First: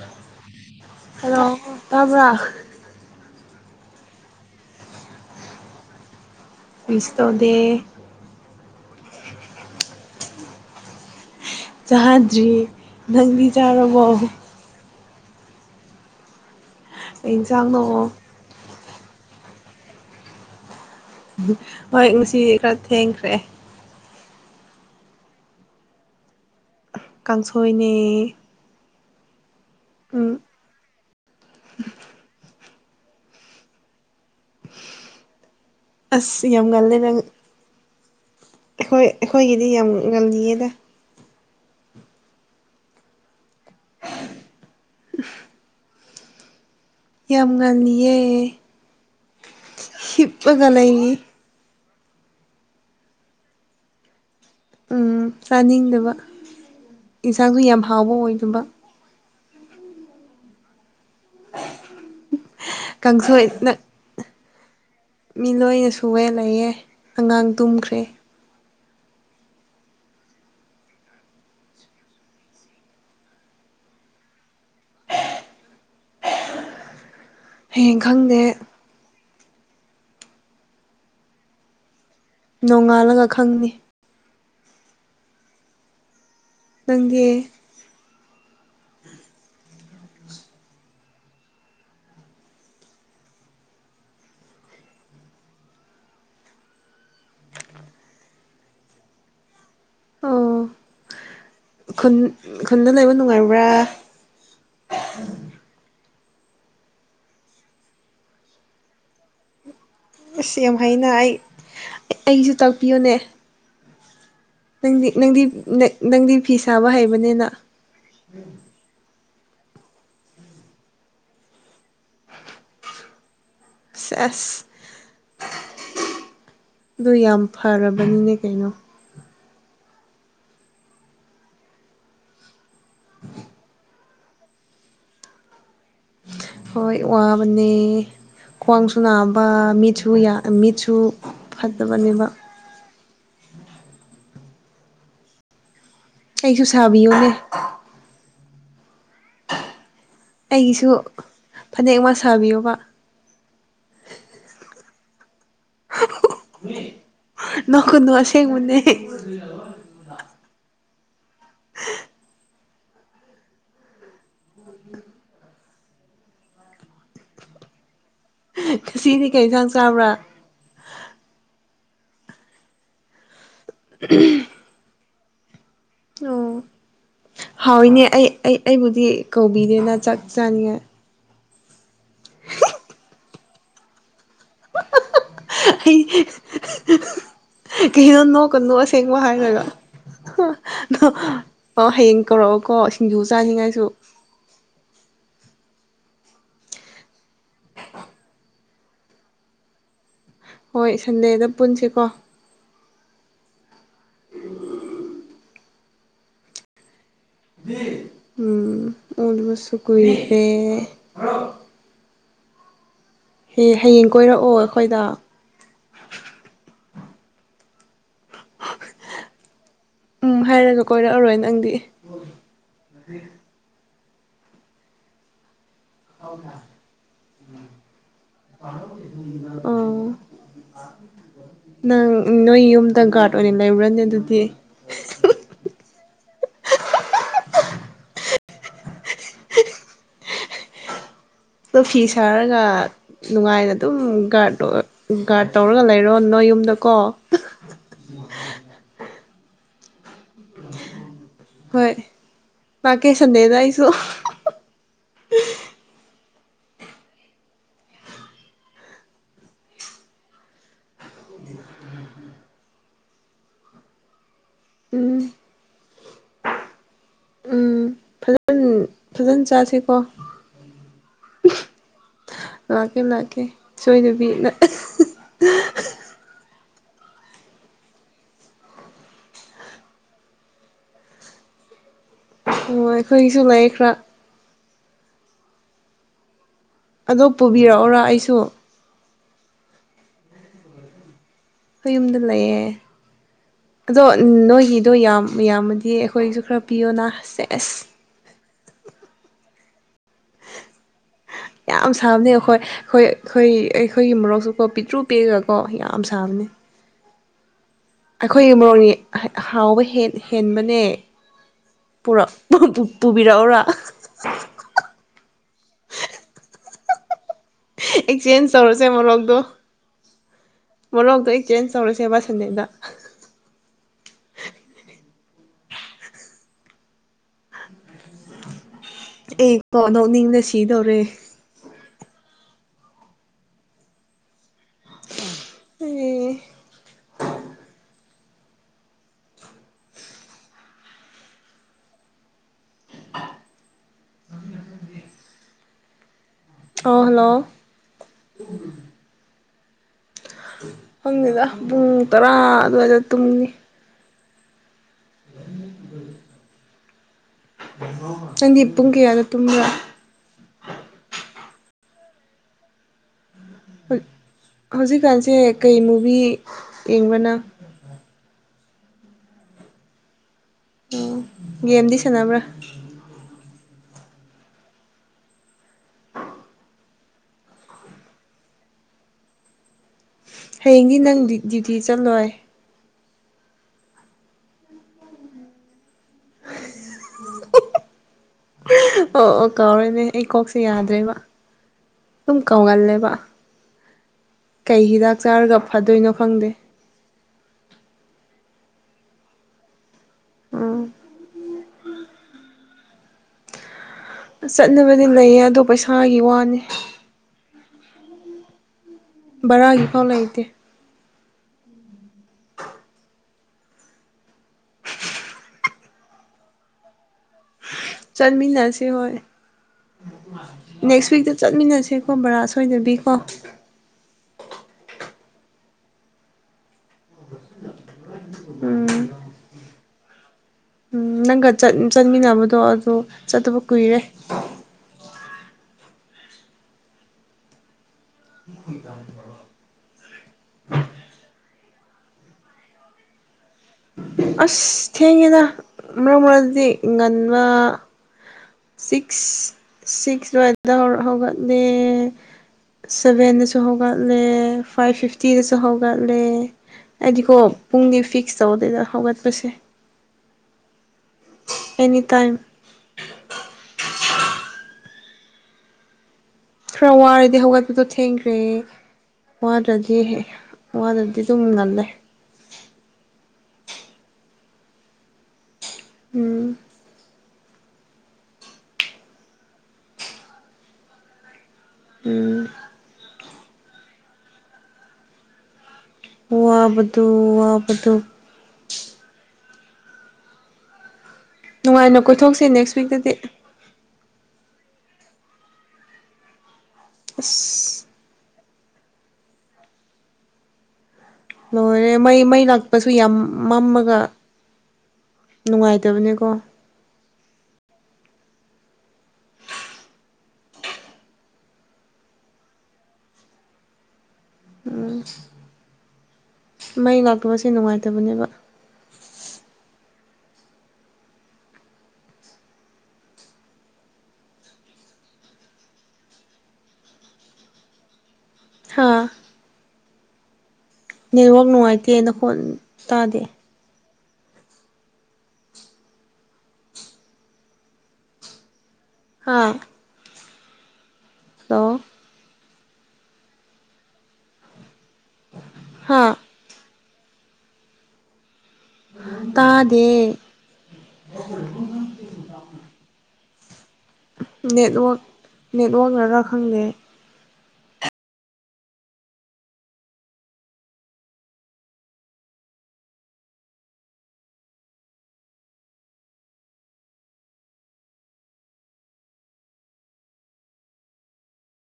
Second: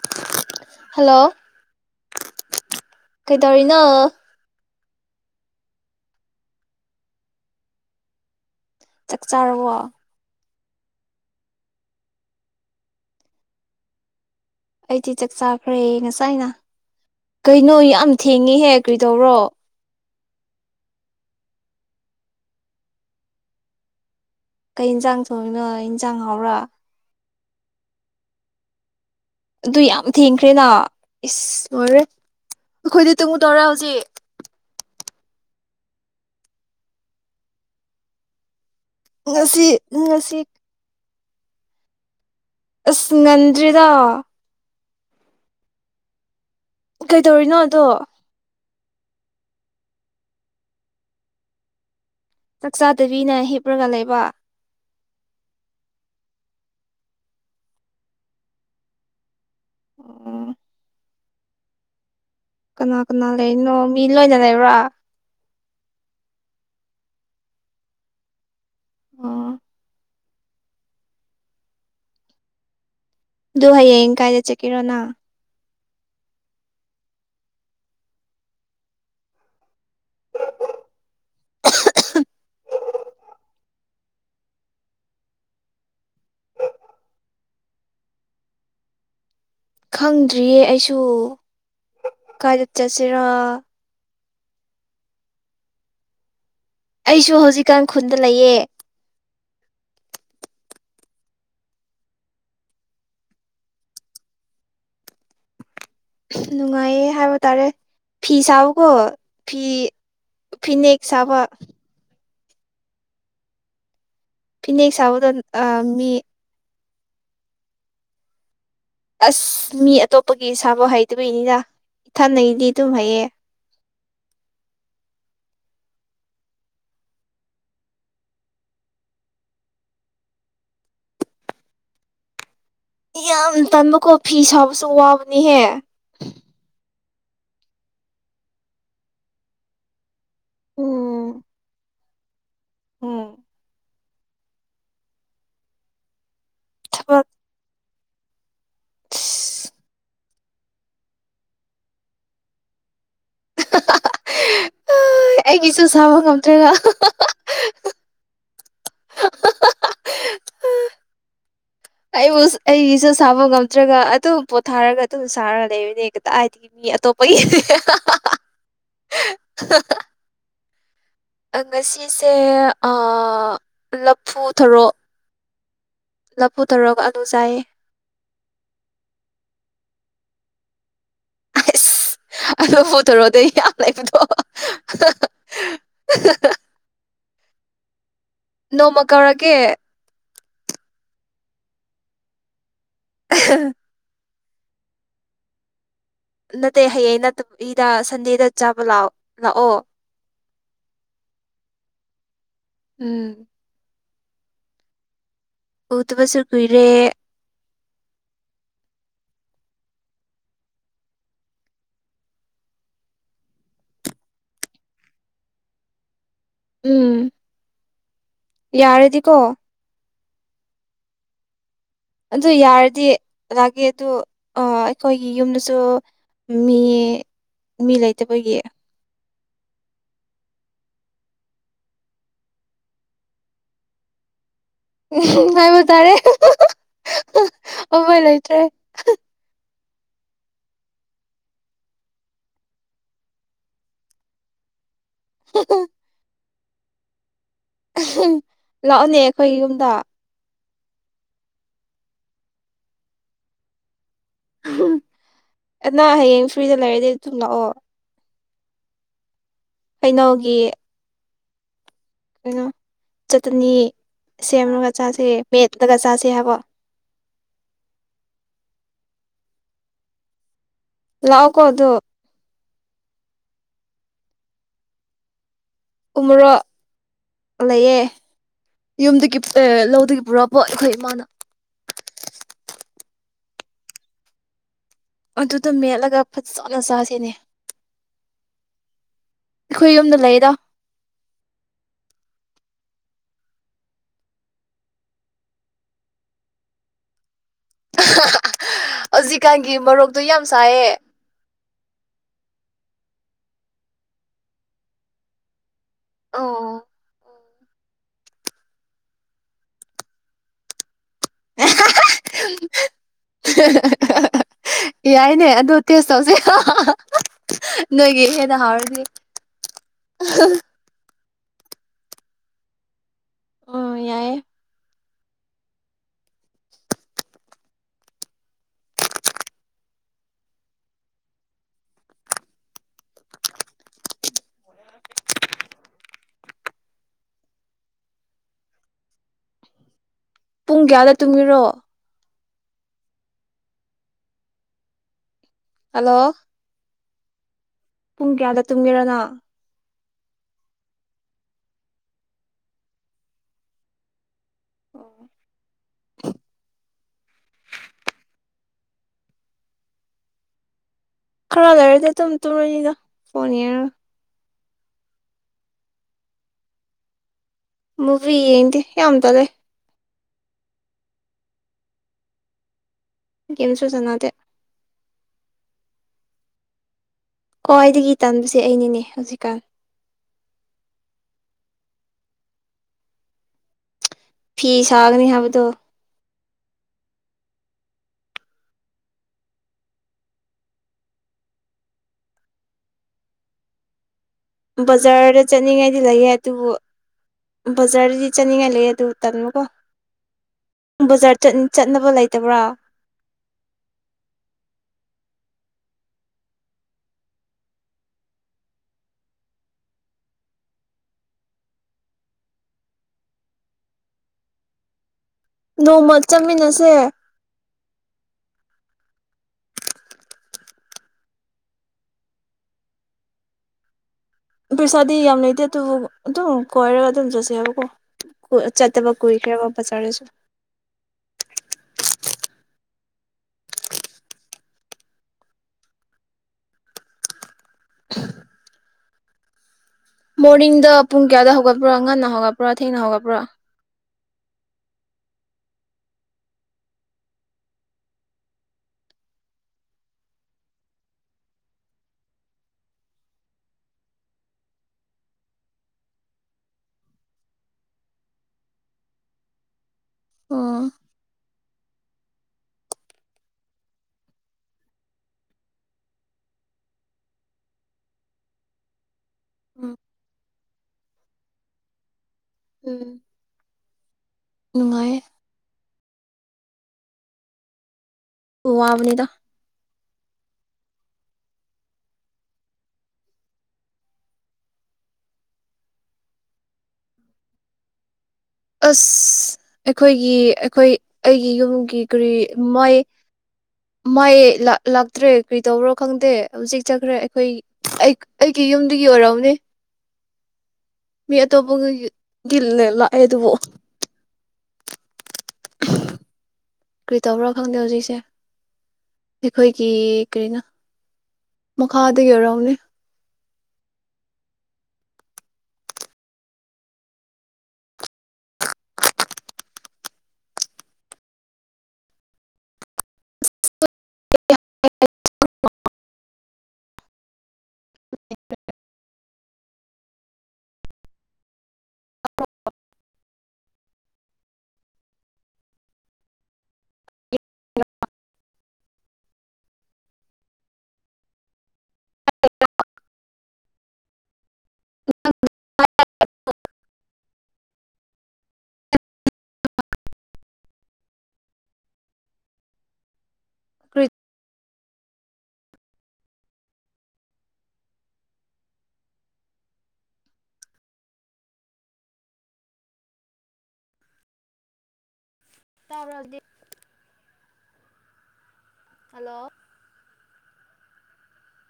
[inaudible] Hello ꯇꯕ꯭ꯔ ꯀꯩꯗꯧꯔꯤꯅꯣ ꯀ꯭ꯔꯤꯁꯨ ꯇꯧꯗꯦ ꯆꯥꯛ ꯆꯥꯔꯕꯣ ꯆꯥꯗ꯭ꯔꯤ ꯅꯪꯗꯤ ꯆꯥꯔꯕꯣ ꯑꯩꯗꯤ ꯆꯥꯛ ꯆꯥꯈ꯭ꯔꯦ ꯉꯁꯥꯏꯅ ꯀꯩ ꯀꯩꯅꯣ ꯏꯟꯁꯥꯡꯅꯣ ꯌꯥꯝ ꯊꯦꯡꯉꯤꯍꯦ ꯀꯩꯗꯧꯔꯣ ꯍꯣꯏ ꯉꯁꯤ ꯈꯔ ꯊꯦꯡꯈ꯭ꯔꯦ ꯀꯩ ꯌꯦꯟꯁꯥꯡ ꯊꯣꯡꯏꯅꯣ ꯏꯟꯖꯥꯡ ꯍꯥꯎꯕꯔꯥ ꯀꯥꯡꯁꯣꯏꯅꯦ ꯑꯗꯨ ꯌꯥꯝ ꯎꯝ ꯊꯦꯡꯈ꯭ꯔꯦꯅ ꯏꯁ ꯂꯣꯏꯔꯦ ꯑꯩꯈꯣꯏꯗꯤ ꯇꯨꯝꯒꯗꯧꯔꯦ ꯍꯧꯖꯤꯛ ꯑꯁ ꯌꯥꯝ ꯉꯜꯂꯦ ꯅꯪ ꯑꯩꯈꯣꯏ ꯑꯩꯈꯣꯏꯒꯤꯗꯤ ꯉꯁꯤ ꯌꯥꯝ ꯉꯁꯤ ꯉꯜꯂꯤꯌꯦꯗ ꯑꯁ ꯉꯟꯗꯔ꯭ꯦꯗꯥ [unintelligible] ꯌꯥꯝ ꯀꯩꯗꯧꯔꯤꯅꯣ ꯑꯗꯣ ꯉꯜꯂꯤꯌꯦ ꯍꯤꯞꯄꯒ ꯂꯩꯔꯤꯅꯤ ꯆꯥꯛ ꯆꯥꯥꯗꯕꯤꯅ ꯍꯤꯞꯔꯒ ꯂꯩꯕ ꯎꯝ ꯆꯥꯅꯤꯡꯗꯕ ꯌꯦꯟꯁꯥꯡꯁꯨ ꯌꯥꯝ ꯍꯥꯎꯕ ꯑꯣꯏꯗꯕ [unintelligible] [inaudible] ꯀꯅꯥ ꯀꯅꯥ ꯀꯥꯡꯁꯣꯏ ꯂꯩꯔꯤꯅꯣ ꯃꯤ ꯂꯣꯏꯅ ꯂꯩꯔ [inaudible] ꯃꯤ ꯂꯣꯏꯅ ꯁꯨꯑꯦ ꯂꯩꯌꯦ ꯑꯉꯥꯡ ꯇꯨꯝꯈ꯭ꯔꯦ [unintelligible] ꯑꯗꯨ ꯍꯌꯦꯡ ꯀꯥꯏꯗ ꯆꯠꯀꯤꯔꯣ ꯅꯥ ꯍꯌꯦꯡ ꯈꯪꯗꯦ [unintelligible] ꯅꯣꯡꯉꯥꯜꯂꯒ ꯈꯪꯅꯤ ꯅꯪꯗꯤ [unintelligible] ꯈꯪꯗ꯭ꯔꯤꯌꯦ ꯑꯩꯁꯨ ꯀꯥꯏꯗ ꯆꯠꯁꯤꯔ ꯑꯩꯁꯨ ꯍꯧꯖꯤꯛꯀꯥꯟ ꯈꯨꯟꯗ ꯂꯩꯑꯦ ꯑꯣ ꯈꯨꯟ ꯈꯨꯟꯗ ꯂꯩꯕ ꯅꯨꯡꯉꯥꯏꯕ꯭ꯔꯥ ꯅꯨꯡꯉꯥꯏꯌꯦ ꯍꯥꯏꯕ ꯇꯥꯔꯦ ꯐꯤ ꯁꯥꯎꯀꯣ ꯐꯤ ꯑꯁꯤ ꯌꯥꯝ ꯐꯤꯅꯦꯛ ꯍꯩꯅ ꯑꯩ ꯁꯥꯕ ꯑꯩꯁꯨ ꯇꯥꯛꯄꯤꯌꯨꯅꯦ ꯐꯤꯅꯦꯛ ꯅꯪꯗꯤ ꯁꯥꯕꯗ ꯅꯪꯗꯤ ꯅ ꯃꯤ ꯅꯪꯗꯤ ꯐꯤꯁ ꯆꯥꯕ ꯍꯩꯕꯅꯤꯅ ꯑꯁ ꯃꯤ ꯑꯇꯣꯞꯄꯒꯤ ꯁꯥꯥꯐ ꯍꯩꯇꯕ ꯏꯅꯤꯅ ꯏꯊꯟꯅꯗꯤ ꯑꯗꯨꯝ ꯍꯩꯌꯦ ꯑꯁ ꯑꯁ ꯑꯗꯨ ꯌꯥꯝ ꯐꯔꯕꯅꯤꯅꯦ ꯀꯩꯅꯣ ꯇꯝꯕ ꯀꯣ ꯐꯤ ꯁꯥꯕꯁꯨ ꯋꯥꯕꯅꯤꯍꯦ ꯍꯣꯏ ꯋꯥꯕꯅꯦ ꯈ꯭ꯋꯥꯡꯁꯨ ꯅꯥꯕ ꯃꯤꯠꯁꯨ ꯌꯥ ꯃꯤꯠꯁꯨ ꯐꯠꯇꯕꯅꯤꯕ ꯍꯝ ꯊꯕꯛ ꯀꯩꯁꯨꯁꯥꯕꯤꯎꯅꯦ ꯑꯩꯒꯤꯁꯨ ꯐꯅꯦꯛ ꯑꯃ ꯁꯥꯕꯤꯌꯣꯕ ꯍꯣꯏ ꯑꯩꯒꯤꯁꯨ ꯁꯥꯕ ꯉꯝꯗ꯭ꯔꯦꯔꯥ ꯅꯣꯛꯀꯅꯨ ꯑꯁꯦꯡꯕꯅꯦ ꯑꯩꯕꯨ ꯑꯩꯒꯤꯁꯨ ꯁꯥꯕ ꯉꯝꯗ꯭ꯔꯒ ꯑꯗꯨꯝ ꯄꯣꯊꯥꯔꯒ ꯑꯗꯨꯝ ꯁꯥꯔꯒ ꯂꯩꯕꯅꯦ ꯗꯥ ꯍꯥꯏꯗꯤ ꯃꯤ ꯑꯇꯣꯞꯄꯒꯤ ꯁꯤꯅꯤ ꯀꯩ ꯌꯦꯟꯁꯥꯡ ꯆꯥꯕ꯭ꯔꯥ ꯉ ꯁꯤꯁꯦ ꯂꯞꯐꯨꯊꯔꯣ ꯑꯣ ꯆꯥꯏꯌꯦ ꯍꯥꯎꯏꯅꯦ ꯑꯩ ꯑꯩ ꯑꯩꯕꯨꯗꯤ ꯀꯧꯕꯤꯔꯦꯅ ꯆꯀ ꯆꯥꯏꯌꯦ ꯑꯁ ꯂꯐꯨ ꯊꯥꯔꯣꯗꯤ ꯌꯥꯝ ꯂꯩꯕꯗꯣ ꯑꯩ ꯍꯥ ꯍꯥ ꯀꯩ ꯅꯣ ꯅꯣꯛ ꯀ ꯅꯨ ꯅꯣꯡꯃ ꯑꯁꯦꯡꯕ ꯀꯧꯔꯛꯀꯦ ꯍꯥꯏꯔꯒ ꯑ ꯍꯌꯦꯡ ꯀꯧꯔꯛꯑꯣ ꯀꯣ ꯁꯤꯡꯖꯨ ꯆꯥꯅꯤꯡꯉꯥꯏꯁꯨ ꯅꯠꯇꯦ ꯍꯌꯦꯡ ꯅꯠꯇꯕ ꯏꯗ ꯁꯟꯗꯦꯗ ꯆꯥꯕ ꯂꯥꯛꯑꯣ ꯂꯥꯛꯑꯣ ꯍꯣꯏ ꯁꯟꯗꯦꯗ ꯄꯨꯟꯁꯤꯀꯣ ꯎꯝ ꯑꯣ ꯇꯕꯁꯨ ꯀꯨꯏꯔꯦ ꯎꯝ ꯎꯗꯕꯁꯨ ꯀꯨꯏꯔꯦ ꯍꯦ ꯍꯌꯦꯡ ꯀꯣꯏꯔꯛꯑꯣ ꯑꯩꯈꯣꯏꯗ ꯎꯝ ꯌꯥꯔꯦꯗꯤꯀꯣ ꯎꯝ ꯍꯥꯏꯔꯒ ꯀꯣꯏꯔꯛꯑꯔꯣꯏ ꯅꯪꯗꯤ ꯑꯗꯨ ꯌꯥꯔꯗꯤ ꯂꯥꯛꯑꯒꯦ ꯑꯗꯨ ꯑ ꯑꯩꯈꯣꯏꯒꯤ ꯌꯨꯝꯗ ꯁꯣ ꯃꯤ ꯃꯤ ꯂꯩꯇꯕꯒꯤ ꯑꯣ ꯅꯪ ꯅꯣꯏ ꯌꯨꯝꯗ ꯒꯥꯔꯗ ꯑꯣꯏꯅ ꯂꯩꯔꯨꯔꯅꯤ ꯑꯗꯨꯗꯤ ꯎꯝ ꯍꯥꯏꯕ ꯇꯥꯔꯦ ꯑꯣꯕꯣꯏ ꯂꯩꯇ꯭ꯔꯦ ꯑꯗꯣ ꯐꯤ ꯁꯥꯔꯒ ꯅꯨꯡꯉꯥꯏꯅ ꯑꯗꯨꯝ ꯒꯥꯔꯗꯣ ꯒꯥꯔ ꯇꯧꯔꯒ ꯂꯩꯔꯣ ꯅꯣꯏ ꯌꯨꯝꯗ--꯫ ꯀꯣ ꯂꯑꯣꯅꯦ ꯐꯩ ꯌꯨꯝꯗ ꯍꯣꯏ ꯃꯥꯀꯦ ꯁꯟꯗꯦꯗ ꯑꯁꯨ ꯑꯅꯥ ꯍꯌꯦꯡ ꯐ꯭ꯔꯤꯗ ꯂꯩꯔꯗꯤ ꯊꯨꯝ ꯂꯥꯛꯑꯣ ꯍꯩꯅꯧꯒꯤ ꯀꯩꯅꯣ ꯆꯠꯅꯤ ꯎꯝ ꯁꯦꯃꯅꯒꯆꯥꯁꯦ ꯃꯦꯠ ꯀꯆꯥꯁꯦ ꯌꯥꯦꯕ ꯎꯝ ꯐꯖꯅ ꯐꯖꯅ ꯆꯁꯤꯀꯣ ꯂꯥꯛꯀꯣꯗꯣ ꯂꯥꯛꯀꯦ ꯂꯥꯛꯀꯦ ꯁꯣꯏꯗꯕꯤ ꯎꯃꯔꯣ ꯂꯩꯌꯦꯦ ꯌꯨꯝꯗꯒꯤ ꯂꯧꯗꯒꯤ ꯄꯨꯔꯛꯑꯕꯣ ꯑꯩꯈꯣꯏ ꯏꯃꯥꯅ ꯑꯣ ꯑꯩꯈꯣꯏꯒꯤꯁꯨ ꯂꯩ ꯈꯔꯥ ꯑꯗꯨꯗꯣ ꯃꯦꯠꯂꯒ ꯐ ꯑꯗꯣ ꯄꯨꯕꯤꯔꯛꯎꯔ ꯑꯩꯁꯨ ꯑꯩꯈꯣꯏ ꯌꯨꯝꯗ ꯂꯩꯔ ꯑꯩꯣꯏ ꯌꯨꯝꯗ ꯂꯩꯌꯦꯦ ꯑꯗꯣ ꯅꯣꯏꯒꯤꯗꯣ ꯌꯥꯝ ꯌꯥꯝꯃꯗꯤ ꯑꯩꯈꯣꯏꯒꯤꯁꯨ ꯈꯔ ꯄꯤꯌꯣꯅ ꯑꯁꯁꯦ ꯑꯁ ꯍꯧꯖꯤꯛꯀꯥꯟꯒꯤ ꯃꯔꯣꯛ ꯌꯥꯝ ꯁꯥꯕꯅꯤ ꯑꯩꯈꯣꯏ ꯍꯣꯏ ꯑꯩꯈꯣꯏ ꯑꯩꯈꯣꯏꯒꯤ ꯃꯔꯣꯛꯁꯨꯀꯣ ꯄꯤꯛꯇ꯭ꯔꯨ ꯄꯤꯛꯑꯒꯀꯣ ꯌꯥꯝ ꯑꯁꯥꯔꯅꯦ ꯑꯩꯈꯣꯏꯒꯤ ꯃꯣꯛꯁ ꯍꯥꯎꯕ ꯍꯦꯟꯕꯅꯦ ꯄꯨꯔꯛ ꯄꯨꯕꯤꯔꯛꯎꯔꯥ ꯌꯥꯏꯅꯦ ꯑꯗꯨ ꯇꯦꯁ ꯇꯧꯁꯦ ꯅꯣꯏꯒꯤ ꯑꯦꯛꯆꯦꯟꯖ ꯍꯦꯟꯅ ꯇꯧꯔꯁꯦ ꯍꯥꯎꯔꯗꯤ ꯃꯣꯔꯣꯛꯇꯣ ꯃꯣꯔꯣꯛꯇꯣ ꯆꯦꯟꯖ ꯇꯧꯔꯁꯦꯕꯥ ꯁꯟꯗꯩꯗ ꯑ ꯌꯥꯏꯑꯌꯦ ꯑꯦ ꯀꯣ ꯅꯧꯅꯤꯡꯅ ꯁꯤꯗꯧꯔꯦ ꯑꯦ ꯄꯨꯡ ꯀꯌꯥꯗ ꯇꯨꯝꯕꯤꯔꯣ ꯍꯜꯂꯣ ꯑꯍꯂꯣ ꯄꯨꯡ ꯀꯌꯥꯗ ꯇꯨꯝꯒꯦꯔꯅꯣ ꯐꯪꯉꯤꯗ ꯄꯨꯡ ꯇꯔꯥ ꯑꯗꯨꯋꯥꯏꯗ ꯇꯨꯝꯉ ꯅꯪꯗꯤ ꯄꯨꯡ ꯀꯌꯥꯗ ꯇꯨꯝꯕ ꯈꯔ ꯂꯩꯔꯗꯤ ꯇꯨꯝ ꯇꯨꯝꯔꯅꯤꯗ ꯐꯅꯤꯔ ꯍꯧꯖꯤꯛꯀꯥꯟꯁꯦ ꯀꯩ ꯃꯨꯚꯤ ꯌꯦꯡꯕꯅ ꯐ ꯀꯗꯤ ꯌꯥꯝꯗ ꯂꯩ ꯎꯝ ꯒꯦꯝꯗꯤ ꯁꯥꯟꯅꯕ꯭ꯔꯥ ꯀꯦꯝꯁꯨ ꯆꯟꯅꯗꯦ ꯈꯋ꯭ꯥꯢꯗꯒꯤ ꯇꯟꯕꯁꯦ ꯑꯩꯅꯤꯅꯦ ꯍꯧꯖꯤꯛꯀꯥꯟ ꯍꯌꯦꯡꯗꯤ ꯅꯪ ꯗ꯭ꯌꯨꯇꯤ ꯆꯠꯂꯣꯏ ꯐꯤ ꯁꯥꯒꯅꯤ ꯍꯥꯏꯕꯗꯣ ꯑꯣ ꯑꯣ ꯀꯥꯎꯔꯦꯅꯦ ꯑꯩ ꯀꯣꯛꯁꯦ ꯌꯥꯗ꯭ꯔꯦꯕ ꯑꯗꯨꯝ ꯀꯥꯎꯒꯜꯂꯦꯕ ꯀꯩ ꯍꯤꯗꯥꯛ ꯕꯖꯥꯔꯗ ꯆꯥꯔꯒ ꯆꯠꯅꯤꯡꯉꯥꯏꯗꯤ ꯐꯗꯣꯏꯅꯣ ꯂꯩꯌꯦ ꯈꯪꯗꯦ ꯑꯗꯨꯕꯨ ꯕꯖꯥꯔꯗꯗꯤ ꯆꯠꯅꯤꯡꯉꯥꯏ ꯂꯩ ꯑꯗꯨ ꯇꯟꯕꯀꯣ ꯎꯝ ꯕꯖꯥꯔ ꯆꯠꯅꯕ ꯂꯩꯇꯕ꯭ꯔꯥ ꯆꯠꯅꯕꯗꯤ ꯂꯩꯌꯦ ꯑꯗꯣ ꯄꯩꯁꯥꯒꯤ ꯋꯥꯅꯤ ꯕꯔꯥꯒꯤꯐꯥꯎ ꯂꯩꯇꯦ ꯅꯣꯡꯃ ꯆꯠꯃꯤꯟꯅꯁꯦ ꯆꯠꯃꯤꯟꯅꯁꯦ ꯍꯣꯏ ꯅꯦꯛꯁ ꯋꯤꯛꯇ ꯆꯠꯃꯤꯟꯅꯁꯦꯀꯣ ꯕꯔꯥ ꯁꯣꯏꯗꯕꯤꯀꯣ ꯄꯩꯁꯥꯗꯤ ꯌꯥꯝ ꯂꯩꯇꯦ ꯑꯗꯨꯕꯨ ꯑꯗꯨꯝ ꯀꯣꯏꯔꯒ ꯑꯗꯨꯝ ꯆꯠꯁꯦꯕꯀꯣ ꯆꯠꯇꯕ ꯎꯝ ꯀꯨꯏꯈ꯭ꯔꯦꯕ ꯕꯖꯥꯔꯁꯨ ꯅꯪꯒ ꯆꯠꯃꯤꯟꯅꯕꯗꯣ ꯑꯗꯨ ꯆꯠꯇꯕ ꯀꯨꯏꯔꯦ [unintelligible] ꯃꯣꯔꯅꯤꯡꯗ ꯄꯨꯡ ꯀꯌꯥꯗꯥ ꯍꯧꯒ ꯄꯔꯥ ꯉꯟꯅ ꯍꯧꯒꯠꯄꯔꯥ ꯊꯦꯡꯅ ꯍꯩꯒꯠꯄꯔꯥ ꯑꯁ ꯊꯦꯡꯉꯦꯗ ꯃꯔꯛ ꯃꯔꯛꯗꯤ ꯉꯟꯕ ꯁꯤꯛꯁ ꯁꯤꯛꯁ ꯑꯗꯨꯋꯥꯏꯗ ꯍꯧꯒꯠꯂꯦ ꯁꯚꯦꯟꯗꯁꯨ ꯍꯧꯒꯠꯂꯦ ꯐꯥꯏꯚ ꯐꯤꯐꯇꯤꯗꯁꯨ ꯍꯧꯒꯠꯂꯦ ꯑꯩꯗꯤꯀꯣ ꯄꯨꯡꯗꯤ ꯐꯤꯛꯁ ꯇꯧꯗꯦꯗ ꯍꯧꯒꯠꯄꯁꯦ ꯑꯣ ꯑꯦꯅꯤ ꯇꯥꯏꯝ ꯈꯔ ꯋꯥꯔꯗꯤ ꯍꯧꯒꯠꯄꯗꯣ ꯊꯦꯡꯈ꯭ꯔꯦ ꯋꯥꯗ꯭ꯔꯗꯤ ꯋꯥꯗ꯭ꯔꯗꯤ ꯑꯗꯨꯝ ꯉꯜꯂꯦ ꯎꯝ ꯅꯨꯡꯉꯥꯏ ꯎꯝ ꯋꯥꯕꯅꯤꯗ ꯎꯝ ꯋꯥꯕꯗꯨ ꯋꯥꯕꯗꯨ ꯑꯁ ꯑꯩꯈꯣꯏꯒꯤ ꯑꯩꯈꯣꯏ ꯑꯩꯒꯤ ꯅꯨꯡꯉꯥꯏꯅ ꯌꯨꯝꯒꯤ ꯀꯔꯤ ꯀꯣꯏꯊꯣꯛꯁꯦ ꯅꯦꯛꯁ ꯃꯥꯏ ꯋꯤꯛꯇꯗꯤ ꯃꯥꯏ ꯂꯥꯛꯇ꯭ꯔꯦ ꯀꯔꯤꯗꯧꯕꯔ ꯈꯪꯗꯦ ꯍꯧꯖꯤꯛ ꯆꯠꯈ꯭ꯔꯦ ꯑꯩꯈꯣꯏ ꯑꯁ ꯑꯩꯒꯤ ꯌꯨꯝꯗꯨꯒꯤ ꯑꯣꯏꯔꯝꯅꯤ ꯃꯤ ꯂꯣꯏꯔꯦ ꯃꯩ ꯃꯩ ꯑꯇꯣꯞꯄꯒꯤ ꯂꯥꯛꯄꯁꯨ ꯌꯥꯝ ꯂꯥꯛꯑꯦ ꯑꯗꯨꯕꯨ ꯃꯝꯃꯒ ꯅꯨꯡꯉꯥꯏꯇꯕꯅꯦꯀꯣ ꯀꯔꯤ ꯇꯧꯕꯔꯥ ꯈꯪꯗꯦ ꯍꯧꯖꯤꯛꯁꯦ ꯑꯩꯈꯣꯏꯒꯤ ꯀꯔꯤꯅ ꯃꯈꯥꯗꯒꯤ ꯑꯣꯏꯔꯛꯅꯤ ꯎꯝ ꯃꯩ ꯂꯥꯛꯇꯕꯁꯦ ꯅꯨꯡꯉꯥꯏꯇꯕꯅꯦꯕ [unintelligible] ꯍꯥ ꯅꯦꯠꯋꯥꯛ ꯅꯨꯡꯉꯥꯏꯇꯦ ꯅꯈꯣꯟ ꯇꯥꯗꯦ ꯍꯥ [unintelligible] [unintelligible] ꯍꯥ ꯇꯥꯗꯦ ꯀꯔꯤ ꯅꯦꯠꯋ꯭ꯔꯥꯛ ꯅꯦꯠꯋꯥꯛ ꯅꯔꯥ ꯈꯪꯗꯦ ꯇꯕ꯭ꯔꯥ ꯑꯗꯨꯗꯤ ꯍꯜꯂꯣ